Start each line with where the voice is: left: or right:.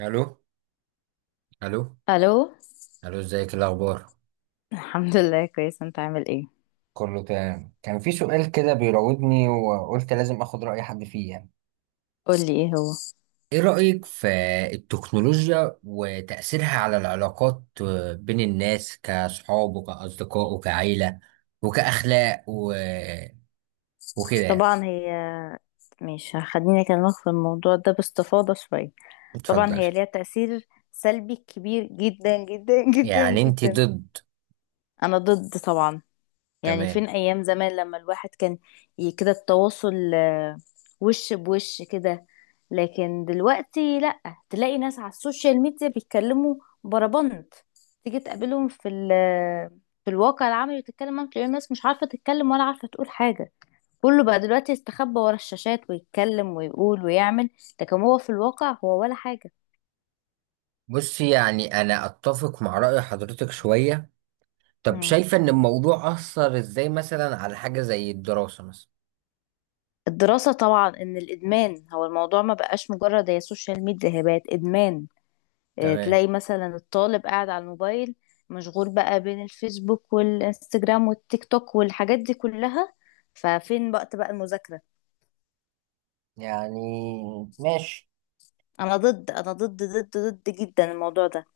right: الو، الو.
left: الو.
right: الو، ازيك، إيه الاخبار؟
left: الحمد لله، كويس. انت عامل ايه؟
right: كله تمام. كان في سؤال كده بيراودني وقلت لازم اخد رأي حد فيه يعني.
left: قولي ايه هو.
right: ايه رأيك في التكنولوجيا وتأثيرها على العلاقات بين الناس كصحاب وكأصدقاء وكعيلة وكأخلاق وكده يعني؟
left: طبعا هي مش خليني اكلمك في الموضوع ده باستفاضة شوية. طبعا
right: اتفضلي.
left: هي ليها تأثير سلبي كبير جدا جدا جدا
right: يعني انت
left: جدا.
right: ضد؟
left: انا ضد طبعا. يعني فين
right: تمام.
left: ايام زمان لما الواحد كان كده، التواصل وش بوش كده. لكن دلوقتي لا، تلاقي ناس على السوشيال ميديا بيتكلموا بربنت، تيجي تقابلهم في ال آه، في الواقع العملي وتتكلم معاهم تلاقي الناس مش عارفة تتكلم ولا عارفة تقول حاجة. كله بقى دلوقتي يستخبى ورا الشاشات ويتكلم ويقول ويعمل، لكن هو في الواقع هو ولا حاجة.
right: بصي، يعني انا اتفق مع رأي حضرتك شوية. طب
left: مم.
right: شايفة ان الموضوع أثر ازاي مثلا على حاجة زي الدراسة مثلا؟
left: الدراسة، طبعا ان الادمان، هو الموضوع ما بقاش مجرد هي سوشيال ميديا، هي بقت ادمان.
right: تمام.
left: تلاقي مثلا الطالب قاعد على الموبايل، مشغول بقى بين الفيسبوك والانستجرام والتيك توك والحاجات دي كلها. ففين وقت بقى المذاكرة؟
right: يعني ماشي.
left: انا ضد، انا ضد ضد ضد جدا الموضوع ده.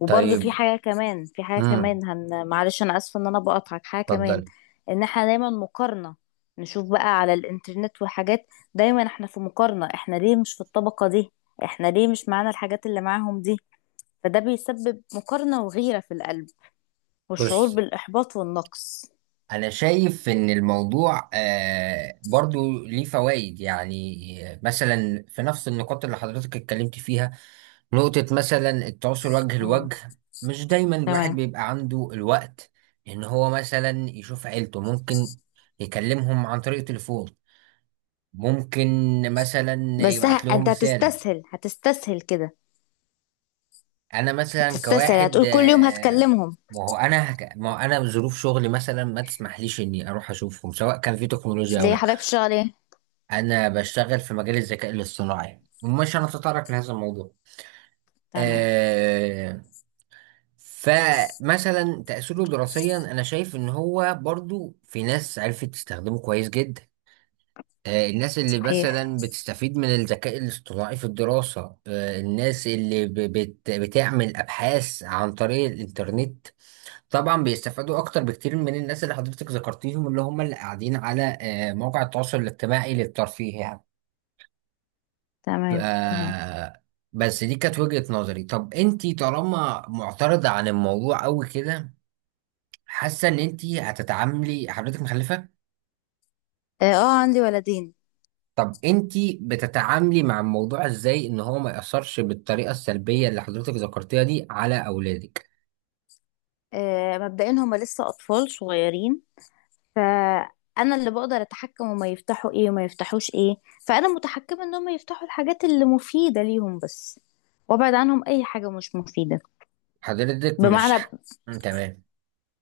left: وبرضه في
right: طيب،
left: حاجة كمان، في حاجة
right: امم
left: كمان، معلش انا اسفة ان انا بقطعك، حاجة كمان.
right: اتفضل.
left: ان احنا دايما مقارنة، نشوف بقى على الانترنت وحاجات، دايما احنا في مقارنة، احنا ليه مش في الطبقة دي، احنا ليه مش معانا الحاجات اللي معاهم دي. فده بيسبب مقارنة وغيرة في القلب والشعور
right: بص،
left: بالإحباط والنقص.
right: انا شايف ان الموضوع برضو ليه فوائد، يعني مثلا في نفس النقاط اللي حضرتك اتكلمت فيها. نقطة مثلا التواصل وجه
left: مم.
right: لوجه، مش دايما الواحد
left: تمام.
right: بيبقى عنده الوقت ان هو مثلا يشوف عيلته. ممكن يكلمهم عن طريق تليفون، ممكن مثلا
left: بس
right: يبعت لهم
left: أنت
right: رسالة.
left: هتستسهل كده،
right: انا مثلا
left: هتستسهل
right: كواحد
left: هتقول كل يوم هتكلمهم.
right: ما هو انا ظروف شغلي مثلا ما تسمحليش اني اروح اشوفهم، سواء كان في تكنولوجيا او
left: ليه
right: لا.
left: حضرتك بتشتغل إيه؟
right: انا بشتغل في مجال الذكاء الاصطناعي، ومش هنتطرق لهذا الموضوع.
left: تمام.
right: أه... فمثلا تأثيره دراسيا، انا شايف ان هو برضو في ناس عرفت تستخدمه كويس جدا. الناس اللي
left: صحيح.
right: مثلا بتستفيد من الذكاء الاصطناعي في الدراسة، الناس اللي بتعمل أبحاث عن طريق الإنترنت، طبعا بيستفادوا اكتر بكتير من الناس اللي حضرتك ذكرتيهم، اللي هم اللي قاعدين على مواقع التواصل الاجتماعي للترفيه يعني. ف-
left: تمام، تمام.
right: آه، بس دي كانت وجهة نظري. طب انتي طالما معترضة عن الموضوع قوي كده، حاسة ان انتي هتتعاملي، حضرتك مخلفة؟
left: اه، عندي ولدين.
right: طب انتي بتتعاملي مع الموضوع ازاي ان هو ما يأثرش بالطريقة السلبية اللي حضرتك ذكرتيها دي على اولادك؟
left: مبدئيا هما لسه أطفال صغيرين. فأنا اللي بقدر أتحكم هما يفتحوا إيه وما يفتحوش إيه. فأنا متحكمة إن هما يفتحوا الحاجات اللي مفيدة ليهم بس، وأبعد عنهم أي حاجة مش مفيدة.
right: حضرتك مش
left: بمعنى
right: ح- تمام.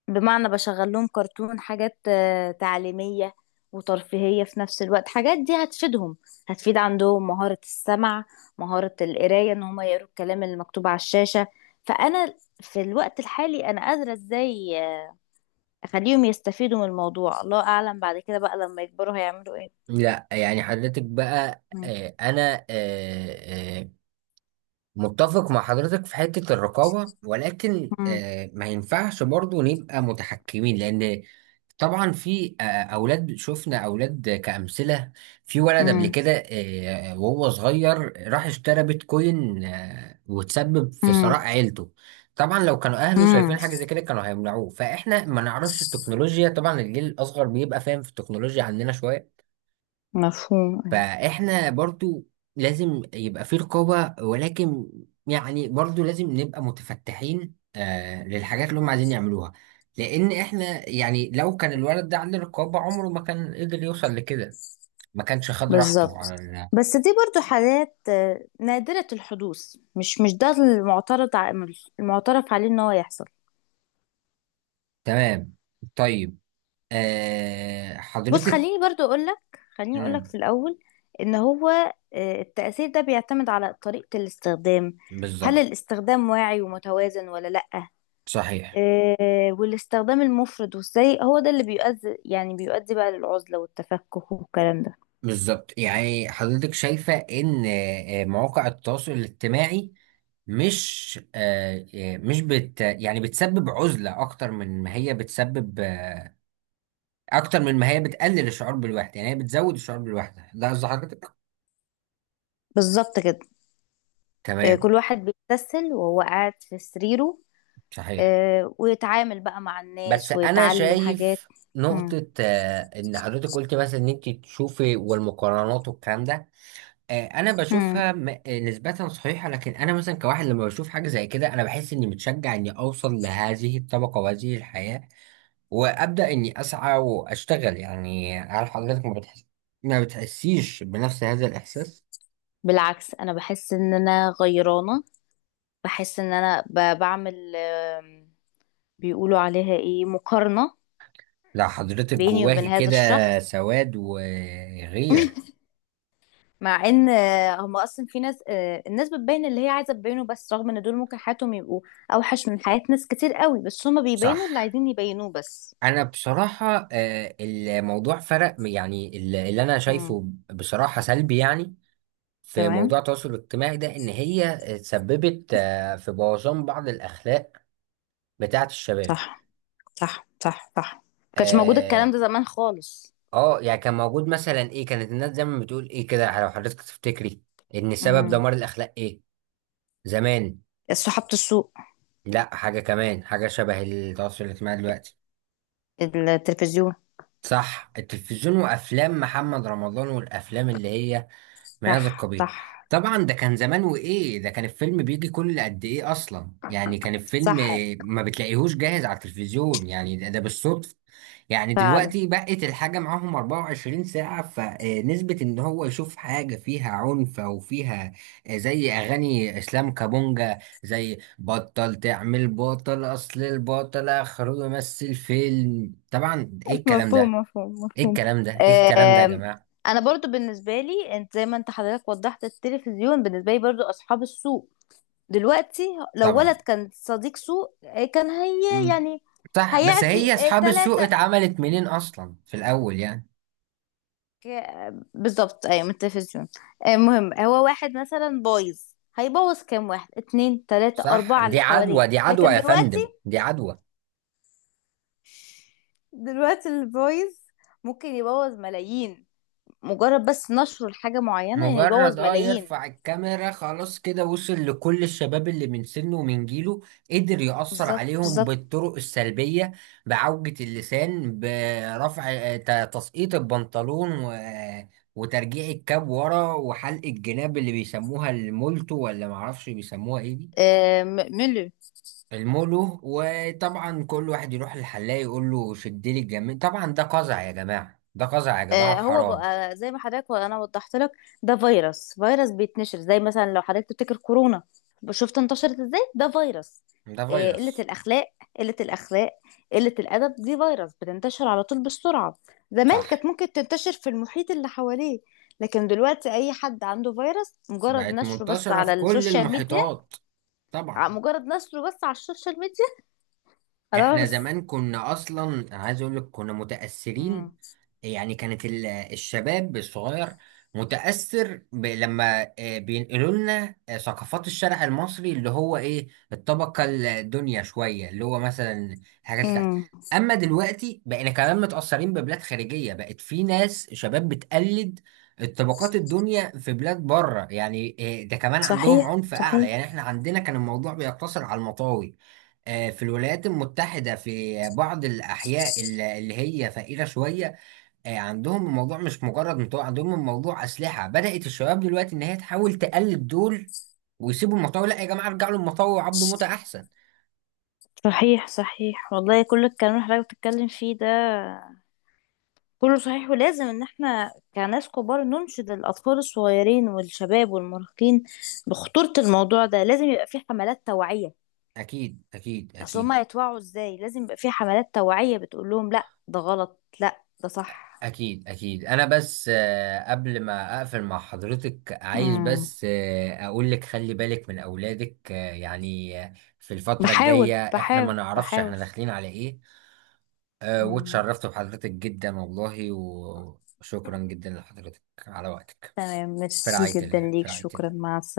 left: بمعنى بشغل لهم كرتون، حاجات تعليمية وترفيهية في نفس الوقت، حاجات دي هتفيدهم، هتفيد عندهم مهارة السمع، مهارة القراية ان هما يقروا الكلام اللي مكتوب على الشاشة. فأنا في الوقت الحالي أنا قادرة ازاي أخليهم يستفيدوا من الموضوع. الله أعلم بعد كده بقى لما يكبروا هيعملوا ايه.
right: لا يعني حضرتك بقى،
left: مم.
right: آه، انا آه، آه، متفق مع حضرتك في حتة الرقابة، ولكن
left: مم.
right: ما ينفعش برضو نبقى متحكمين، لأن طبعا في أولاد، شفنا أولاد كأمثلة. في ولد قبل
left: مم.
right: كده وهو صغير راح اشترى بيتكوين وتسبب في ثراء عيلته. طبعا لو كانوا أهله شايفين
left: مم.
right: حاجة زي كده كانوا هيمنعوه، فإحنا ما نعرفش التكنولوجيا. طبعا الجيل الأصغر بيبقى فاهم في التكنولوجيا عننا شوية.
left: مفهوم.
right: فاحنا برضو لازم يبقى في رقابة، ولكن يعني برضو لازم نبقى متفتحين آه للحاجات اللي هم عايزين يعملوها، لان احنا يعني لو كان الولد ده عنده رقابة عمره ما كان قدر يوصل لكده. ما كانش خد راحته
left: بالظبط.
right: على ال-
left: بس دي برضو حالات نادرة الحدوث، مش ده المعترف عليه ان هو يحصل.
right: تمام. طيب، آه
left: بص،
right: حضرتك،
left: خليني اقولك
right: مم،
left: في الاول، ان هو التأثير ده بيعتمد على طريقة الاستخدام. هل
right: بالظبط،
left: الاستخدام واعي ومتوازن ولا لأ؟
right: صحيح.
left: آه، والاستخدام المفرط والسيء هو ده اللي بيؤدي، يعني بيؤدي بقى للعزلة والتفكك والكلام ده.
right: بالظبط، يعني حضرتك شايفة إن مواقع التواصل الاجتماعي مش آه، آه، مش بت يعني بتسبب عزلة أكتر من ما هي بتسبب أكتر من ما هي بتقلل الشعور بالوحدة، يعني هي بتزود الشعور بالوحدة، ده قصد حضرتك؟
left: بالظبط كده. كل
right: تمام.
left: واحد بيتسل وهو قاعد في سريره،
right: صحيح.
left: ويتعامل بقى مع
right: بس
left: الناس
right: أنا
left: ويتعلم حاجات.
right: شايف
left: مم.
right: نقطة، إن حضرتك قلت مثلا إن أنت تشوفي، والمقارنات والكلام ده انا بشوفها
left: مم.
right: نسبة صحيحة، لكن انا مثلا كواحد لما بشوف حاجة زي كده انا بحس اني متشجع اني اوصل لهذه الطبقة وهذه الحياة، وابدأ اني اسعى واشتغل. يعني هل حضرتك ما بتحس، ما بتحسيش بنفس هذا الاحساس؟
left: بالعكس انا بحس ان انا غيرانة، بحس ان انا بعمل، بيقولوا عليها ايه، مقارنة
right: لا حضرتك
left: بيني وبين
right: جواهي
left: هذا
right: كده
left: الشخص.
right: سواد وغيرة.
left: مع ان هم اصلا في ناس آه، الناس بتبين اللي هي عايزة تبينه بس، رغم ان دول ممكن حياتهم يبقوا اوحش من حياة ناس كتير قوي، بس هم
right: صح.
left: بيبينوا اللي عايزين يبينوه بس.
right: انا بصراحة الموضوع فرق، يعني اللي انا
left: مم.
right: شايفه بصراحة سلبي، يعني في موضوع
left: تمام.
right: التواصل الاجتماعي ده، ان هي تسببت في بوظان بعض الاخلاق بتاعه الشباب.
left: صح، صح، صح، صح. ما كانش موجود
right: اه
left: الكلام ده زمان خالص.
right: يعني كان موجود مثلا ايه، كانت الناس زمان بتقول ايه كده لو حضرتك تفتكري ان سبب دمار الاخلاق ايه زمان؟
left: صحافة السوق.
right: لا، حاجه كمان، حاجه شبه التواصل الاجتماعي دلوقتي.
left: التلفزيون.
right: صح، التلفزيون وافلام محمد رمضان والافلام اللي هي مياذ
left: صح،
right: القبيل.
left: صح،
right: طبعا ده كان زمان، وايه ده كان الفيلم بيجي كل قد ايه اصلا، يعني كان الفيلم
left: صح،
right: ما بتلاقيهوش جاهز على التلفزيون، يعني ده, ده بالصدفة. يعني
left: فعلا.
right: دلوقتي بقت الحاجة معاهم 24 ساعة، فنسبة ان هو يشوف حاجة فيها عنف او فيها زي اغاني اسلام كابونجا، زي بطل تعمل بطل، اصل البطل اخره يمثل فيلم. طبعا ايه الكلام
left: مفهوم،
right: ده،
left: مفهوم،
right: ايه
left: مفهوم.
right: الكلام ده، ايه الكلام ده يا
left: آم،
right: جماعة؟
left: انا برضو بالنسبه لي، انت زي ما انت حضرتك وضحت، التلفزيون بالنسبه لي برضو اصحاب السوق دلوقتي. لو
right: طبعا.
left: ولد كان صديق سوق كان هي يعني
right: صح، بس
left: هيعدي
right: هي اصحاب السوق
left: ثلاثة.
right: اتعملت منين اصلا في الاول يعني؟
left: بالظبط، ايوه، من التلفزيون. المهم هو واحد مثلا بايظ، هيبوظ كام واحد، اتنين، تلاتة،
right: صح،
left: أربعة
right: دي
left: اللي حواليه.
right: عدوى، دي عدوى
left: لكن
right: يا فندم،
left: دلوقتي،
right: دي عدوى.
left: دلوقتي الفويس ممكن يبوظ ملايين، مجرد بس نشر حاجة معينة
right: مجرد
left: يبوظ
right: اه
left: ملايين.
right: يرفع الكاميرا، خلاص كده وصل لكل الشباب اللي من سنه ومن جيله، قدر يأثر
left: بالظبط،
right: عليهم
left: بالظبط.
right: بالطرق السلبية. بعوجة اللسان، برفع تسقيط البنطلون و... آه، وترجيع الكاب ورا، وحلق الجناب اللي بيسموها المولتو ولا معرفش بيسموها ايه دي،
left: ميلر.
right: المولو. وطبعا كل واحد يروح للحلاق يقول له شد لي الجميل، طبعا ده قزع يا جماعة، ده قزع يا جماعة
left: هو
right: وحرام.
left: بقى زي ما حضرتك وانا وضحت لك، ده فيروس، فيروس بيتنشر، زي مثلا لو حضرتك تفتكر كورونا، شفت انتشرت ازاي؟ ده فيروس.
right: ده
left: قلة
right: فيروس.
left: الأخلاق، قلة الأخلاق، قلة الأدب دي فيروس بتنتشر على طول بسرعة. زمان كانت
right: صح،
left: ممكن تنتشر في المحيط اللي حواليه، لكن دلوقتي أي حد عنده فيروس مجرد
right: بقت
left: نشره بس
right: منتشرة
left: على
right: في كل
left: السوشيال ميديا.
right: المحيطات.
left: ع-
right: طبعا.
left: مجرد نشره بس على السوشيال ميديا
right: احنا
left: خلاص.
right: زمان كنا اصلا، عايز اقول لك كنا
left: امم،
right: متأثرين، يعني كانت الشباب الصغير متأثر لما بينقلوا لنا ثقافات الشارع المصري، اللي هو ايه، الطبقة الدنيا شوية، اللي هو مثلا الحاجات اللي تحت.
left: امم.
right: اما دلوقتي بقينا كمان متأثرين ببلاد خارجية، بقت في ناس شباب بتقلد الطبقات الدنيا في بلاد بره يعني. ده كمان عندهم
left: صحيح،
right: عنف اعلى،
left: صحيح،
right: يعني احنا عندنا كان الموضوع بيقتصر على المطاوي. في الولايات المتحدة في بعض الأحياء اللي هي فقيرة شوية عندهم الموضوع مش مجرد مطوع، عندهم الموضوع أسلحة. بدأت الشباب دلوقتي إن هي تحاول تقلد دول ويسيبوا المطاوع. لا يا جماعة، ارجعوا للمطاوع وعبدوا موتة أحسن.
left: صحيح، صحيح، والله كل الكلام اللي حضرتك بتتكلم فيه ده كله صحيح. ولازم ان احنا كناس كبار ننشد الاطفال الصغيرين والشباب والمراهقين بخطورة الموضوع ده، لازم يبقى في حملات توعية.
right: أكيد أكيد
left: اصل
right: أكيد.
left: هما يتوعوا ازاي؟ لازم يبقى في حملات توعية بتقول لهم لا، ده غلط، لا، ده صح.
right: أكيد أكيد. أنا بس قبل ما أقفل مع حضرتك عايز
left: امم.
right: بس أقول لك خلي بالك من أولادك في الفترة
left: بحاول،
right: الجاية، إحنا ما
left: بحاول،
right: نعرفش إحنا
left: بحاول.
right: داخلين على إيه.
left: امم.
right: واتشرفت بحضرتك جدا والله، وشكرا جدا لحضرتك على وقتك.
left: تمام،
right: في
left: ميرسي
right: رعاية
left: جدا
right: الله، في
left: ليك،
right: رعاية
left: شكرا،
right: الله.
left: مع السلامة.